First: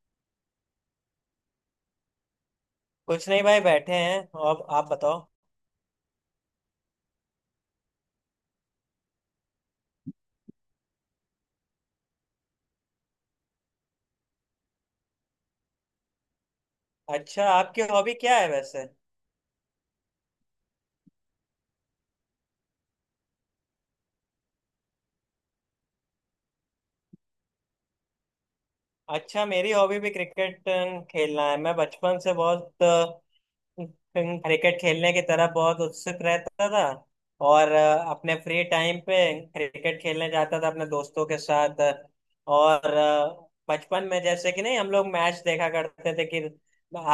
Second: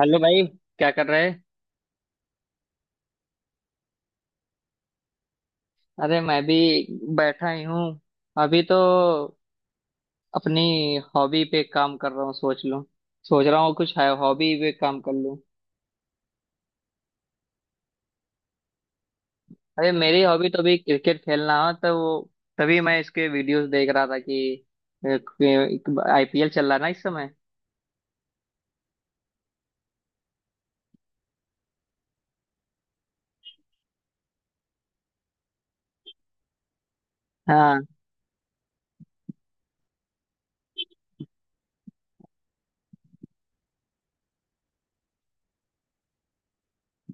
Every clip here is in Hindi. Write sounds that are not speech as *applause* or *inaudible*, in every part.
हेलो भाई, क्या कर रहे हैं। कुछ नहीं भाई, बैठे हैं। अब आप बताओ। अरे मैं भी बैठा ही हूँ। अभी तो अपनी हॉबी पे काम कर रहा हूँ। सोच रहा हूँ कुछ है हॉबी पे काम कर लूँ। अच्छा, आपकी हॉबी क्या है वैसे? अरे मेरी हॉबी तो भी क्रिकेट खेलना है, तो वो तभी मैं इसके वीडियोस देख रहा था कि आईपीएल चल रहा है ना इस समय। अच्छा, मेरी हॉबी भी क्रिकेट खेलना है। मैं बचपन से बहुत क्रिकेट खेलने की तरफ बहुत उत्सुक रहता था। और हाँ। अपने फ्री टाइम पे क्रिकेट खेलने जाता था अपने दोस्तों के साथ। और बचपन में जैसे कि नहीं, हम लोग मैच देखा करते थे कि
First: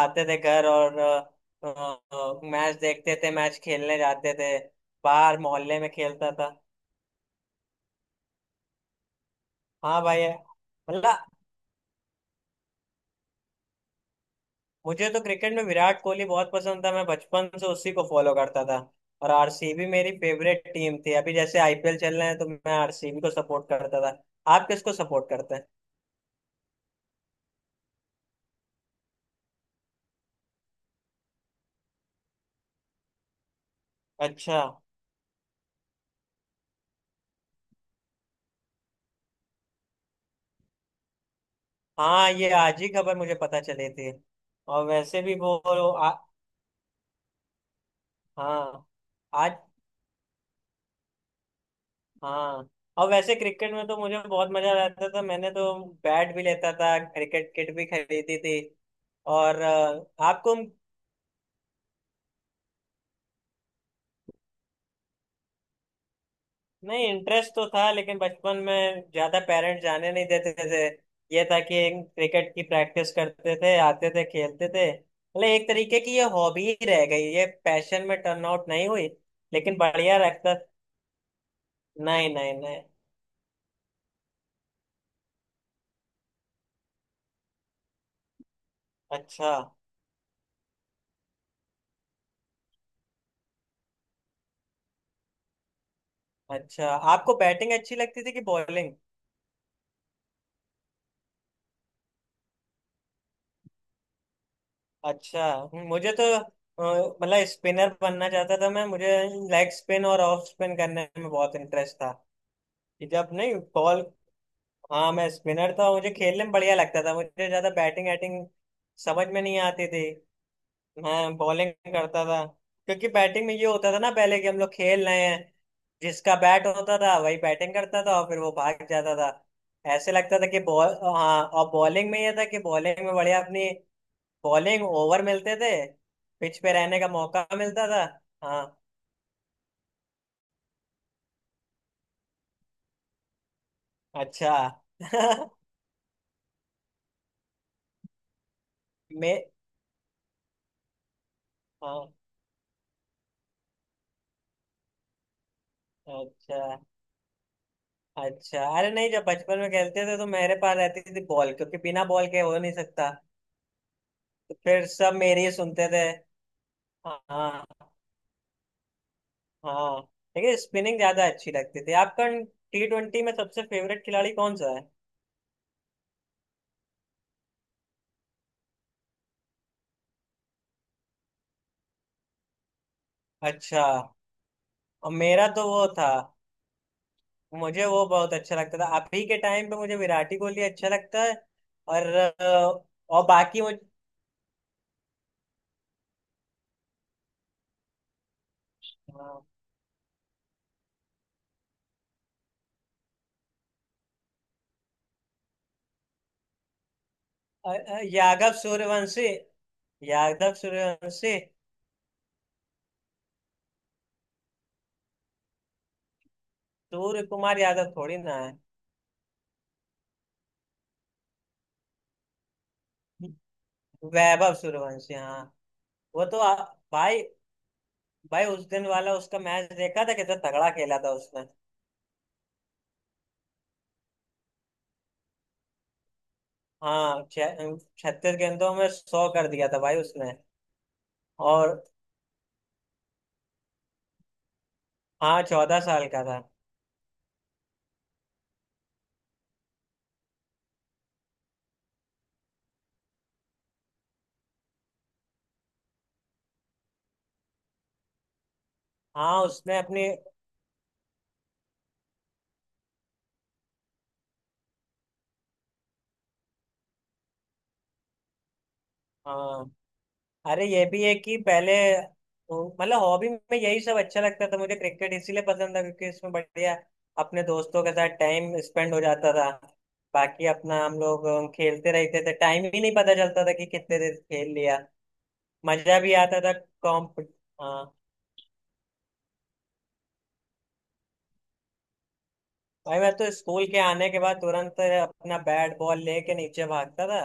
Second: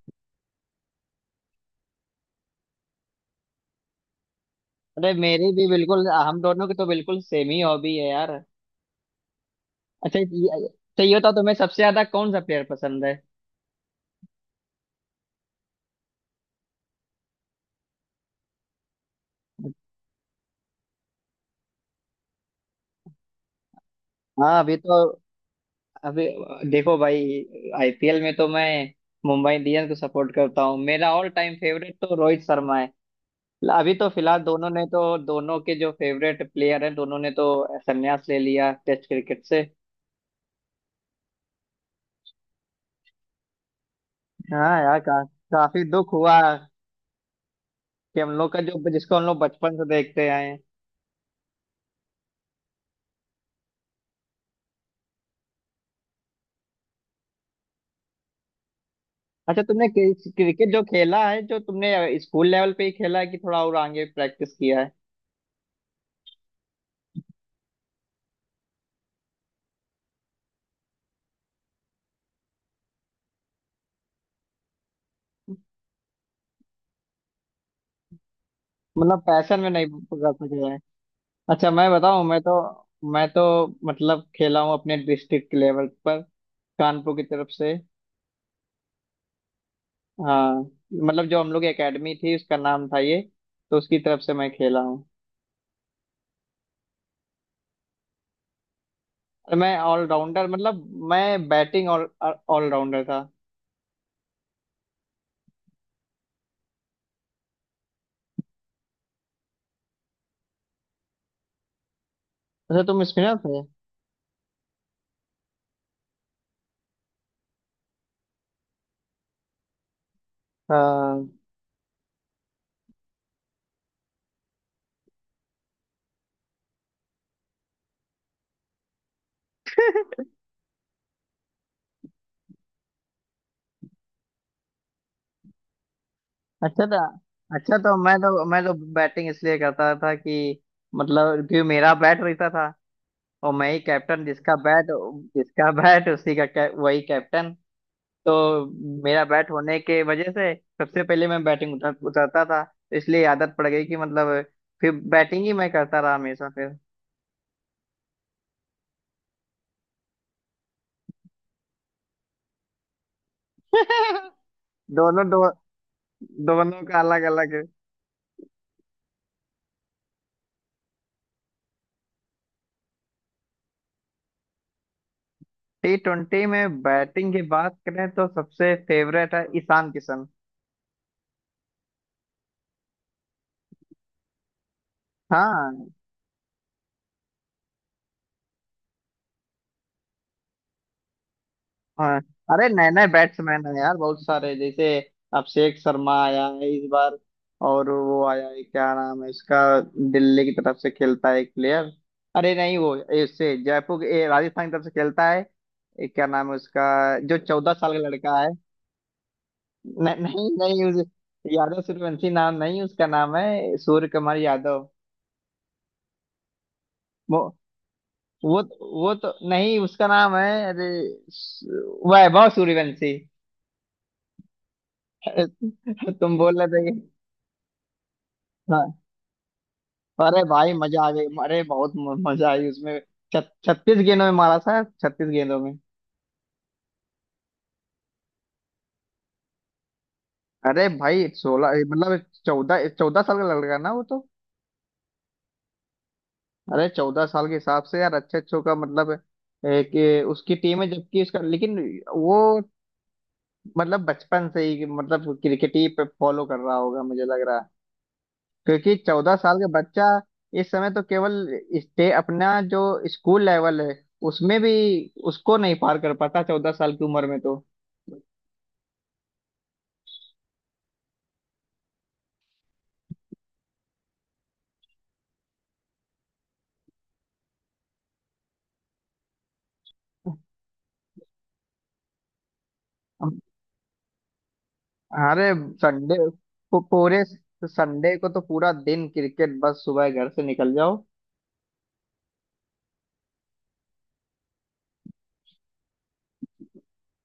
आते थे घर और मैच देखते थे, मैच खेलने जाते थे। अरे बाहर मेरी भी मोहल्ले में बिल्कुल, खेलता हम था। दोनों की तो बिल्कुल सेम ही हॉबी है यार। हाँ भाई, है। अच्छा ये मतलब, बताओ, तुम्हें सबसे ज्यादा कौन सा प्लेयर पसंद है। मुझे तो क्रिकेट में विराट कोहली बहुत पसंद था, मैं बचपन से उसी को फॉलो करता था। और आरसीबी मेरी फेवरेट टीम थी। अभी जैसे आईपीएल चल रहे हैं तो मैं आरसीबी को सपोर्ट करता था। हाँ, आप अभी किसको तो। सपोर्ट करते हैं? अभी देखो भाई, आईपीएल में तो मैं मुंबई इंडियंस को सपोर्ट करता हूँ। मेरा ऑल टाइम फेवरेट तो रोहित शर्मा है। अभी तो फिलहाल अच्छा। दोनों ने तो, दोनों के जो फेवरेट प्लेयर हैं, दोनों ने तो संन्यास ले लिया टेस्ट क्रिकेट से। हाँ, ये आज ही खबर मुझे पता चली थी। हाँ और यार, वैसे भी वो काफी आ, दुख हुआ कि हम लोग का हाँ। जो जिसको हम लोग आज। बचपन से देखते आए हैं। हाँ। और वैसे क्रिकेट में तो मुझे बहुत मजा आता था। मैंने तो बैट भी लेता था, क्रिकेट किट भी खरीदी थी। और अच्छा तुमने आपको। क्रिकेट जो खेला है, जो तुमने स्कूल लेवल पे ही खेला है कि थोड़ा और आगे प्रैक्टिस किया है। नहीं, इंटरेस्ट तो था लेकिन बचपन में ज्यादा पेरेंट्स जाने नहीं देते थे। ये था कि क्रिकेट की प्रैक्टिस करते थे, आते थे, खेलते थे। मतलब एक तरीके की ये हॉबी ही रह गई, ये पैशन में टर्न आउट नहीं हुई। मतलब पैशन में लेकिन नहीं बढ़िया पकड़ रखता। सके। अच्छा मैं बताऊं, नहीं, मैं तो नहीं, नहीं। मैं तो मतलब खेला हूँ अपने डिस्ट्रिक्ट लेवल पर, कानपुर की तरफ से। अच्छा। हाँ। मतलब जो हम लोग की एकेडमी थी उसका नाम था ये, तो उसकी तरफ से मैं खेला हूँ। अच्छा, आपको बैटिंग अच्छी लगती थी कि बॉलिंग? और मैं ऑलराउंडर, मतलब मैं बैटिंग ऑल ऑलराउंडर था। अच्छा। मुझे तो मतलब स्पिनर बनना चाहता था, मैं मुझे लेग स्पिन और ऑफ स्पिन करने में बहुत इंटरेस्ट था। अच्छा तुम कि जब स्पिनर नहीं, थे। बॉल। हाँ, मैं स्पिनर था, मुझे खेलने में बढ़िया लगता था। मुझे ज्यादा बैटिंग एटिंग समझ में नहीं आती थी। हाँ मैं बॉलिंग करता था। क्योंकि बैटिंग में ये होता था ना पहले कि हम लोग खेल रहे हैं, जिसका बैट होता था वही बैटिंग करता था और फिर वो भाग जाता था, ऐसे लगता था कि बॉल। हाँ, और बॉलिंग में ये था कि बॉलिंग में बढ़िया अपनी बॉलिंग ओवर मिलते थे, पिच पे अच्छा था। रहने का मौका अच्छा मिलता तो था। मैं तो मैं हाँ। तो बैटिंग इसलिए करता था कि मतलब, क्योंकि मेरा बैट रहता था, और मैं ही कैप्टन। अच्छा। जिसका बैट, *laughs* उसी का वही कैप्टन। तो मेरा मैं। बैट होने के वजह से सबसे पहले मैं बैटिंग हाँ। उतरता था, तो इसलिए आदत पड़ गई कि मतलब फिर बैटिंग ही मैं करता रहा हमेशा अच्छा। फिर। अच्छा, अरे नहीं, जब बचपन में खेलते थे तो मेरे पास रहती थी बॉल, क्योंकि बिना बॉल के हो नहीं सकता। *laughs* तो फिर सब दोनों, दो मेरी ही सुनते थे। दोनों का अलग अलग। हाँ, हाँ। लेकिन स्पिनिंग ज्यादा अच्छी लगती थी। आपका T20 में सबसे फेवरेट खिलाड़ी कौन सा है? T20 में बैटिंग की बात करें तो सबसे फेवरेट है ईशान किशन। अच्छा। और मेरा तो वो हाँ था, मुझे वो बहुत अच्छा लगता था। अभी के टाइम पे मुझे विराट ही कोहली अच्छा लगता है। और हाँ। अरे अ, नए नए और बाकी बैट्समैन है मुझे। यार बहुत सारे, जैसे अभिषेक शर्मा आया है इस बार। और वो आया है, क्या नाम है हाँ, इसका, दिल्ली की तरफ से खेलता है एक प्लेयर। अरे नहीं वो, इससे जयपुर, राजस्थान की तरफ से खेलता है। क्या नाम है उसका, जो चौदह साल का लड़का है। यादव सूर्यवंशी। न, नहीं यादव नहीं उस। सूर्यवंशी। यादव सूर्यवंशी नाम नहीं, उसका नाम है सूर्य कुमार यादव। सूर्य वो कुमार यादव थोड़ी ना है। वो, तो नहीं उसका नाम है, अरे वैभव सूर्यवंशी। वैभव सूर्यवंशी। हाँ, *laughs* वो तुम तो बोल रहे थे भाई, भाई, उस दिन हाँ। वाला उसका मैच देखा था, कितना अरे तगड़ा भाई खेला मजा आ था गई, उसने! अरे बहुत मजा आई उसमें। 36 गेंदों में मारा था, 36 गेंदों में। हाँ, 36 गेंदों में 100 कर दिया था भाई उसने। अरे भाई और 16 मतलब चौदह, चौदह साल का लड़का ना वो तो। हाँ, 14 साल का था। अरे 14 साल के हिसाब से यार, अच्छे अच्छों का मतलब, कि उसकी टीम है जबकि उसका, लेकिन वो मतलब बचपन से ही मतलब क्रिकेट ही पे फॉलो कर रहा होगा, मुझे लग रहा है। क्योंकि चौदह हाँ, साल का उसने बच्चा अपनी। इस समय तो केवल स्टे अपना जो स्कूल लेवल है उसमें भी उसको नहीं पार कर पाता 14 साल की उम्र में। हाँ। अरे, ये भी है कि पहले मतलब हॉबी में यही सब अच्छा लगता था। मुझे क्रिकेट इसीलिए पसंद था क्योंकि इसमें बढ़िया अपने दोस्तों के साथ टाइम स्पेंड हो जाता था। बाकी अपना हम लोग खेलते रहते थे। टाइम ही नहीं पता तो चलता था कि कितने देर खेल लिया। अरे मजा भी संडे आता था। को कॉम्प पूरे, हाँ। संडे को तो पूरा दिन क्रिकेट, बस सुबह घर से निकल जाओ। भाई, मैं तो स्कूल के आने के बाद तुरंत अपना बैट बॉल लेके नीचे भागता था।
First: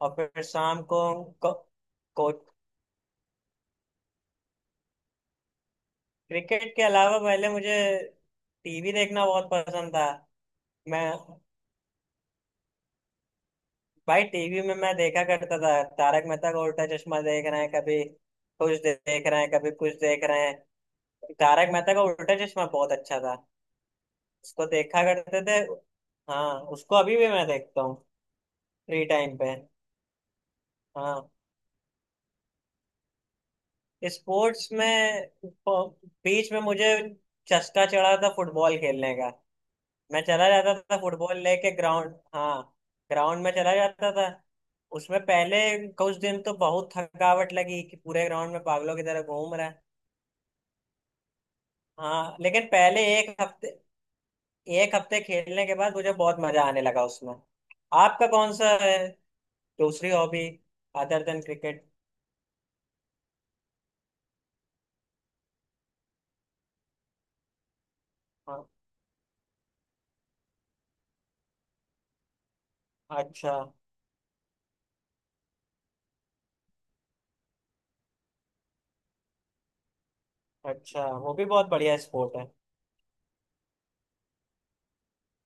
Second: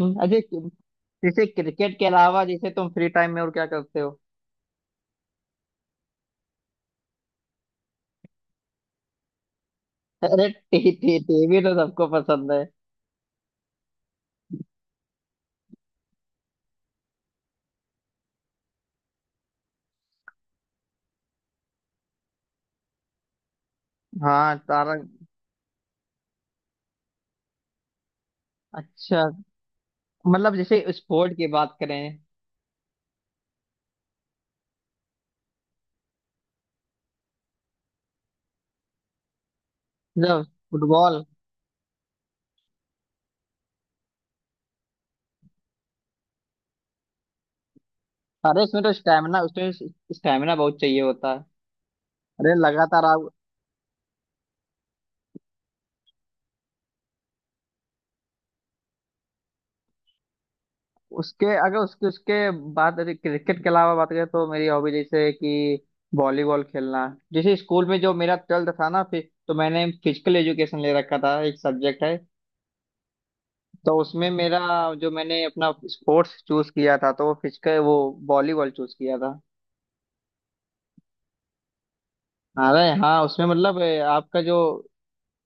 और अजय फिर शाम को। जैसे को, क्रिकेट के को अलावा, जैसे तुम फ्री टाइम में और क्या करते हो। क्रिकेट के अलावा पहले मुझे टीवी देखना बहुत पसंद था। अरे टी मैं टी टीवी तो सबको पसंद है। भाई, टीवी में मैं देखा करता था तारक मेहता का उल्टा चश्मा। देख रहे हैं कभी कुछ, देख रहे हैं कभी कुछ देख रहे हैं। तारक मेहता का उल्टा चश्मा बहुत अच्छा था। हाँ उसको तारा। देखा करते थे। हाँ, उसको अभी भी मैं देखता हूँ। फ्री अच्छा टाइम पे। मतलब जैसे हाँ, स्पोर्ट की बात करें। स्पोर्ट्स में बीच में मुझे चस्का चढ़ा था फुटबॉल खेलने का। मैं जब चला जाता था फुटबॉल, फुटबॉल लेके ग्राउंड। हाँ, ग्राउंड में चला जाता था। उसमें पहले कुछ दिन तो बहुत थकावट लगी कि पूरे ग्राउंड अरे में इसमें तो पागलों की तरह स्टैमिना, घूम रहा उसमें है। स्टैमिना बहुत चाहिए होता है। हाँ, अरे लेकिन पहले लगातार आप। एक हफ्ते खेलने के बाद मुझे बहुत मजा आने लगा उसमें। आपका कौन सा है दूसरी हॉबी, अदर देन उसके अगर, क्रिकेट? उसके उसके बाद क्रिकेट के अलावा बात करें तो मेरी हॉबी जैसे है कि वॉलीबॉल खेलना। जैसे स्कूल में जो मेरा हाँ। 12th था ना, फिर तो मैंने फिजिकल एजुकेशन ले रखा था, एक सब्जेक्ट है। अच्छा। तो उसमें मेरा, जो मैंने अपना स्पोर्ट्स चूज किया था, तो वो वॉलीबॉल चूज किया था। अच्छा, वो भी बहुत बढ़िया स्पोर्ट है। अरे हाँ, उसमें मतलब, आपका जो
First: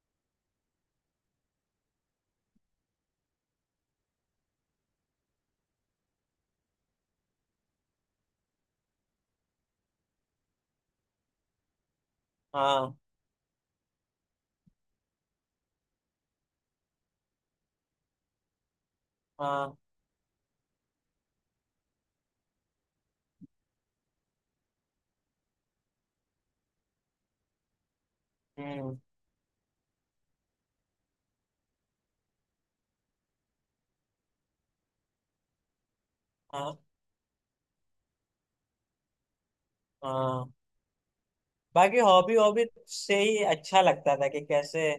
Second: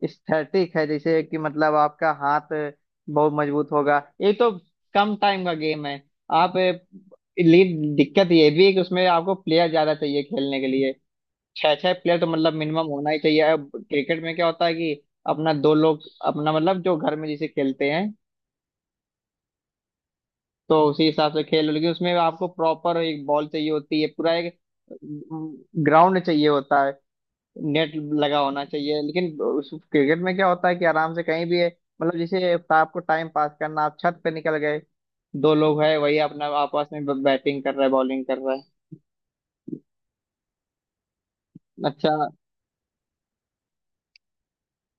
स्थैतिक है, जैसे कि मतलब आपका हाथ बहुत मजबूत होगा। ये तो कम टाइम का गेम है। आप, लीड दिक्कत ये भी है कि उसमें आपको प्लेयर ज्यादा चाहिए खेलने के लिए। छह छह प्लेयर तो मतलब मिनिमम हाँ, होना ही चाहिए। अब क्रिकेट में क्या होता है कि अपना दो लोग अपना मतलब जो घर में जैसे खेलते हैं हाँ। तो उसी हिसाब से खेल। लेकिन उसमें आपको प्रॉपर एक बॉल चाहिए होती है, पूरा एक ग्राउंड चाहिए होता है, नेट लगा होना हम्म। चाहिए। लेकिन उस क्रिकेट में क्या होता है कि आराम से कहीं भी है, मतलब जैसे आपको टाइम पास करना, आप छत पे निकल गए, दो लोग है, वही अपना हाँ, आपस में बैटिंग कर रहा है, बॉलिंग कर रहा है। हाँ। बाकी अच्छा। हॉबी हॉबी से ही अच्छा लगता था कि कैसे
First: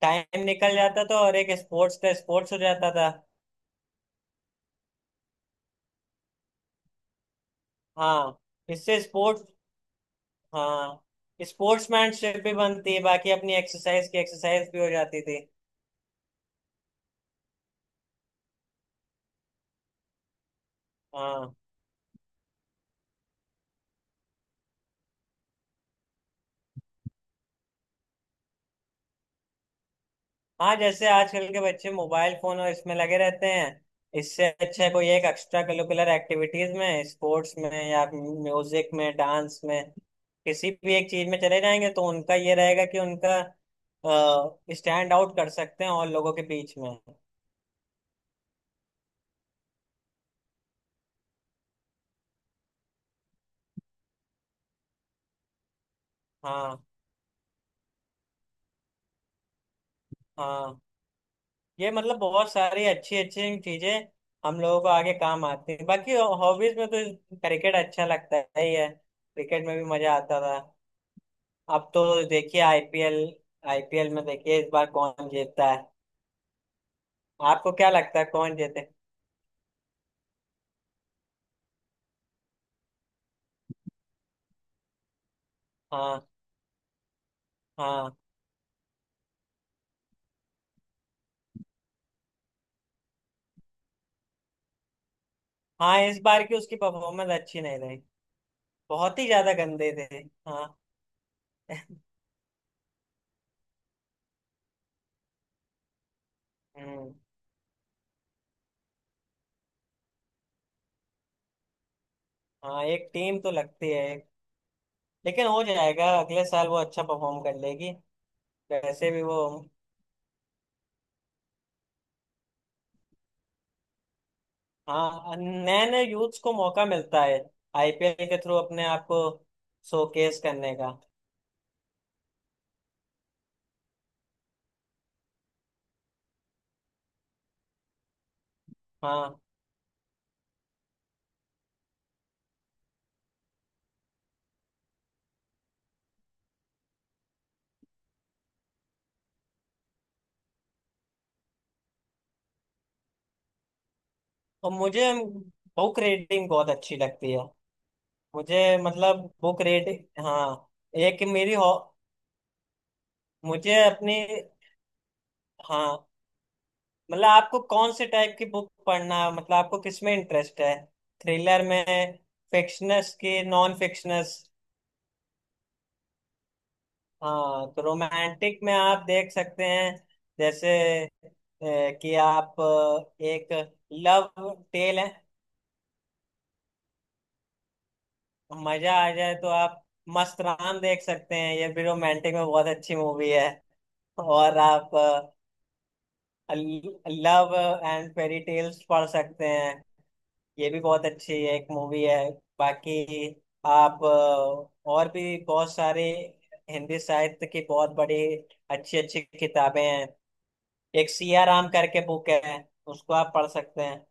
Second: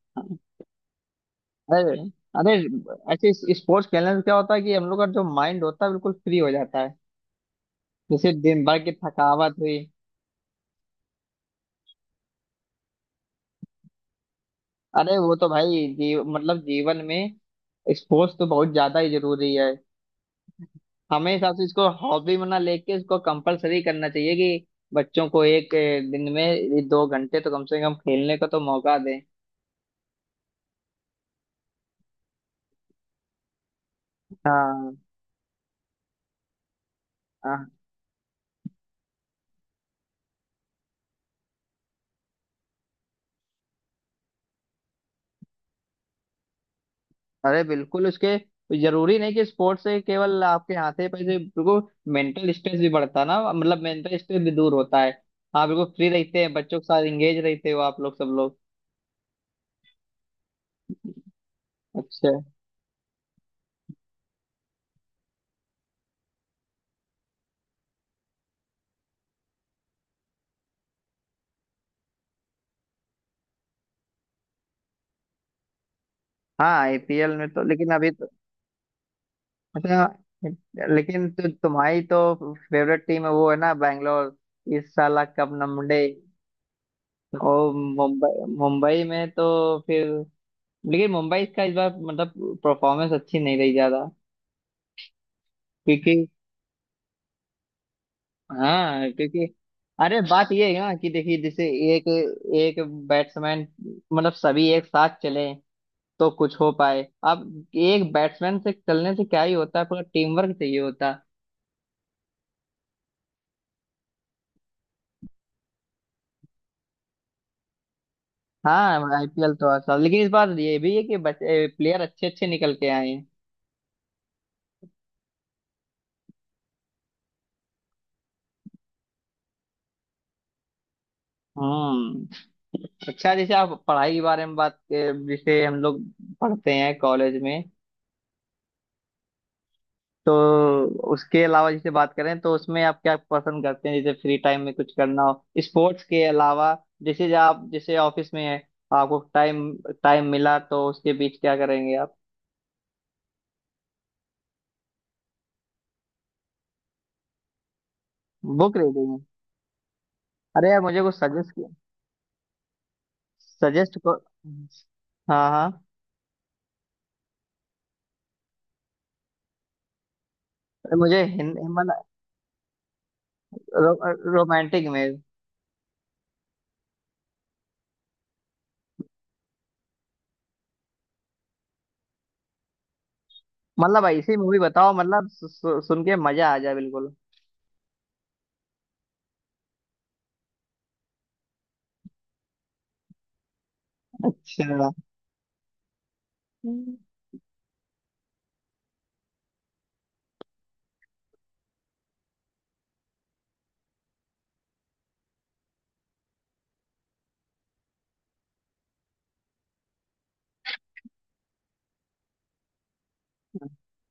टाइम निकल जाता था, और एक स्पोर्ट्स अरे का अरे, स्पोर्ट्स हो जाता था। ऐसे स्पोर्ट्स खेलने से क्या होता है कि हम लोग का जो माइंड होता है बिल्कुल फ्री हो जाता है। जैसे हाँ, दिन भर की इससे स्पोर्ट्स। थकावट हुई। हाँ, स्पोर्ट्समैनशिप भी बनती है, बाकी अपनी एक्सरसाइज की एक्सरसाइज भी हो अरे जाती वो थी। तो भाई, जी, मतलब जीवन में स्पोर्ट्स तो बहुत ज्यादा ही जरूरी है। हमें हाँ, हिसाब से इसको हॉबी में ना लेके इसको कंपलसरी करना चाहिए कि बच्चों को एक, दिन में ये 2 घंटे तो कम से कम खेलने का तो मौका दें। हाँ। जैसे आजकल के बच्चे मोबाइल फोन और इसमें लगे रहते हैं, इससे अच्छा है हाँ कोई एक एक्स्ट्रा करिकुलर एक्टिविटीज में, स्पोर्ट्स हाँ। में या म्यूजिक में, डांस में, किसी भी एक चीज में चले जाएंगे तो उनका ये रहेगा कि उनका स्टैंड आउट कर सकते हैं और लोगों के बीच में। अरे बिल्कुल, उसके जरूरी नहीं कि स्पोर्ट्स से केवल आपके हाथ से पैसे, बिल्कुल मेंटल स्ट्रेस भी बढ़ता ना, मतलब मेंटल स्ट्रेस भी दूर होता है। आप बिल्कुल फ्री रहते हैं, हाँ, बच्चों के साथ एंगेज रहते हो, आप लोग, सब लोग। हाँ। ये मतलब अच्छा। बहुत सारी अच्छी अच्छी चीजें हम लोगों को आगे काम आती हैं। बाकी हॉबीज में तो क्रिकेट अच्छा लगता है ही है, क्रिकेट में भी मजा आता था। अब तो देखिए आईपीएल, आईपीएल में देखिए इस बार कौन जीतता है। हाँ आईपीएल में तो, आपको क्या लेकिन अभी लगता है तो। कौन जीते? अच्छा लेकिन तो तुम्हारी तो फेवरेट टीम है वो, है ना, बैंगलोर। इस साल कब नंबड़े। हाँ, और हाँ, मुंबई मुंबई में तो फिर, लेकिन मुंबई का इस बार मतलब परफॉर्मेंस अच्छी नहीं रही ज्यादा। हाँ। क्योंकि, इस बार की उसकी परफॉर्मेंस अच्छी नहीं रही। हाँ, बहुत ही क्योंकि ज्यादा गंदे थे। अरे बात ये हाँ। है ना, कि देखिए जैसे एक, एक बैट्समैन, मतलब सभी एक साथ चले तो कुछ हो पाए। हम्म। अब एक बैट्समैन से चलने से क्या ही होता है, पूरा टीम वर्क चाहिए होता है। हाँ, एक टीम तो लगती है एक, लेकिन हो जाएगा, अगले साल वो अच्छा परफॉर्म कर लेगी। हाँ वैसे भी वो, आईपीएल तो हर साल, लेकिन इस बार ये भी है कि बच्चे प्लेयर अच्छे अच्छे निकल के आए हैं। हाँ, नए नए यूथ्स को मौका मिलता है आईपीएल के थ्रू अपने आप को शोकेस करने का। हम्म। अच्छा जैसे आप पढ़ाई के बारे में बात, जैसे हम लोग पढ़ते हैं कॉलेज में, हाँ, तो उसके अलावा जैसे बात करें तो उसमें आप क्या पसंद करते हैं, जैसे फ्री टाइम में कुछ करना हो स्पोर्ट्स के अलावा। जैसे जो आप जैसे ऑफिस में है, आपको टाइम टाइम मिला तो उसके बीच क्या करेंगे आप। और मुझे बुक रीडिंग बहुत अच्छी लगती है। बुक मुझे रीडिंग, मतलब बुक रीडिंग। अरे हाँ, यार मुझे कुछ एक मेरी सजेस्ट। हो, मुझे सजेस्ट अपनी। को। हाँ हाँ। हाँ, मतलब आपको कौन से टाइप की बुक पढ़ना, मतलब आपको किस में इंटरेस्ट है? मुझे थ्रिलर में? हिंदुस्तान, फिक्शनस की नॉन रो, फिक्शनस? Romantic image. हाँ, तो रोमांटिक में आप देख सकते हैं, जैसे कि आप एक मतलब लव ऐसी मूवी बताओ, टेल है। मतलब सु, सु, सुन के मजा आ जाए बिल्कुल। मजा आ जाए तो आप मस्त राम देख सकते हैं, ये भी रोमांटिक में बहुत अच्छी मूवी है। और अच्छा। आप हम्म। लव एंड फेरी टेल्स पढ़ सकते हैं, ये भी बहुत अच्छी एक मूवी है। बाकी आप और भी बहुत सारे, हिंदी साहित्य की बहुत बड़ी अच्छी अच्छी किताबें हैं। एक सिया राम करके बुक है, उसको आप पढ़ सकते हैं।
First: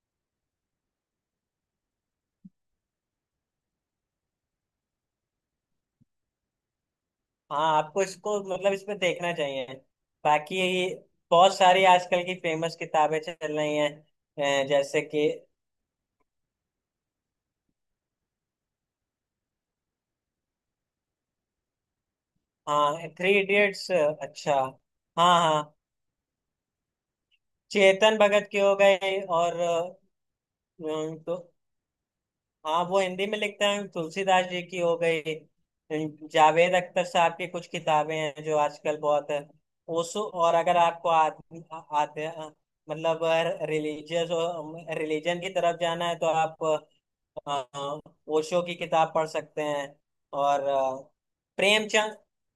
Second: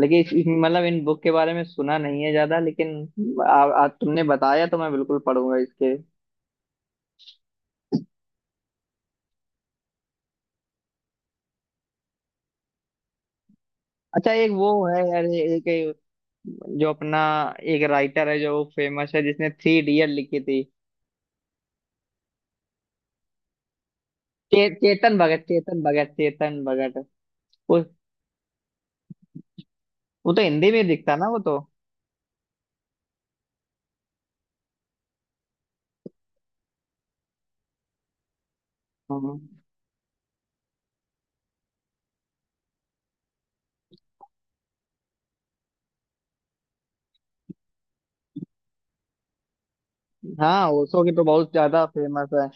लेकिन मतलब इन बुक के बारे में सुना नहीं है ज्यादा, लेकिन आ, आ, तुमने बताया तो मैं बिल्कुल पढ़ूंगा इसके। हाँ, आपको इसको मतलब इसमें देखना चाहिए। बाकी बहुत सारी आजकल की फेमस किताबें चल रही हैं। अच्छा एक वो जैसे है यार, कि। एक एक जो अपना एक राइटर है जो फेमस है, जिसने थ्री इडियट लिखी थी। हाँ, थ्री इडियट्स। अच्छा। चेतन हाँ, भगत, हाँ। चेतन भगत, चेतन भगत। वो चेतन भगत की हो गई और वो तो हिंदी में दिखता ना तो। वो तो। हाँ, वो हिंदी में लिखते हैं। तुलसीदास जी की हो गई। जावेद अख्तर साहब की कुछ किताबें हैं जो आजकल बहुत है। हाँ उस, और अगर आपको आदमी आते मतलब रिलीजियस, रिलीजन की तरफ जाना है तो आप अ, ओशो की किताब पढ़ सकते हैं। और हाँ उसो की तो बहुत ज्यादा प्रेमचंद। फेमस है।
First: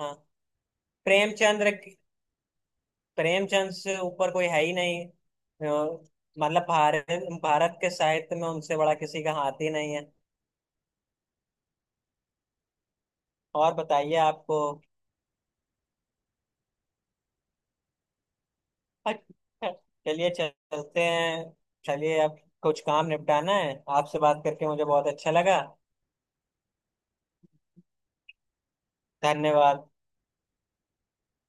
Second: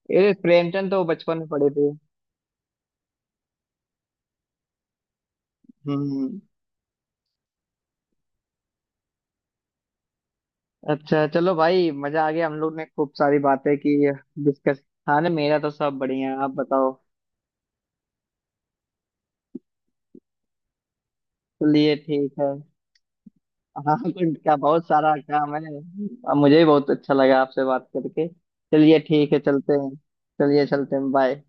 हाँ, ये प्रेमचंद तो बचपन में पढ़े प्रेमचंद्र। थे। प्रेमचंद से ऊपर कोई है ही नहीं हम्म। मतलब भारत भारत के साहित्य में उनसे बड़ा किसी का हाथ ही नहीं है। अच्छा चलो भाई मजा आ गया, हम लोग ने खूब सारी और बातें की बताइए आपको। डिस्कस। हाँ ना, मेरा तो सब बढ़िया है, आप बताओ। अच्छा, चलिए चलते हैं। चलिए चलिए, ठीक अब है। कुछ काम निपटाना है। हाँ कुछ आपसे बात क्या, करके मुझे बहुत बहुत सारा अच्छा काम लगा। है, अब मुझे भी बहुत अच्छा लगा आपसे बात करके। चलिए ठीक है, चलते धन्यवाद। हैं। चलिए चलते हैं, बाय।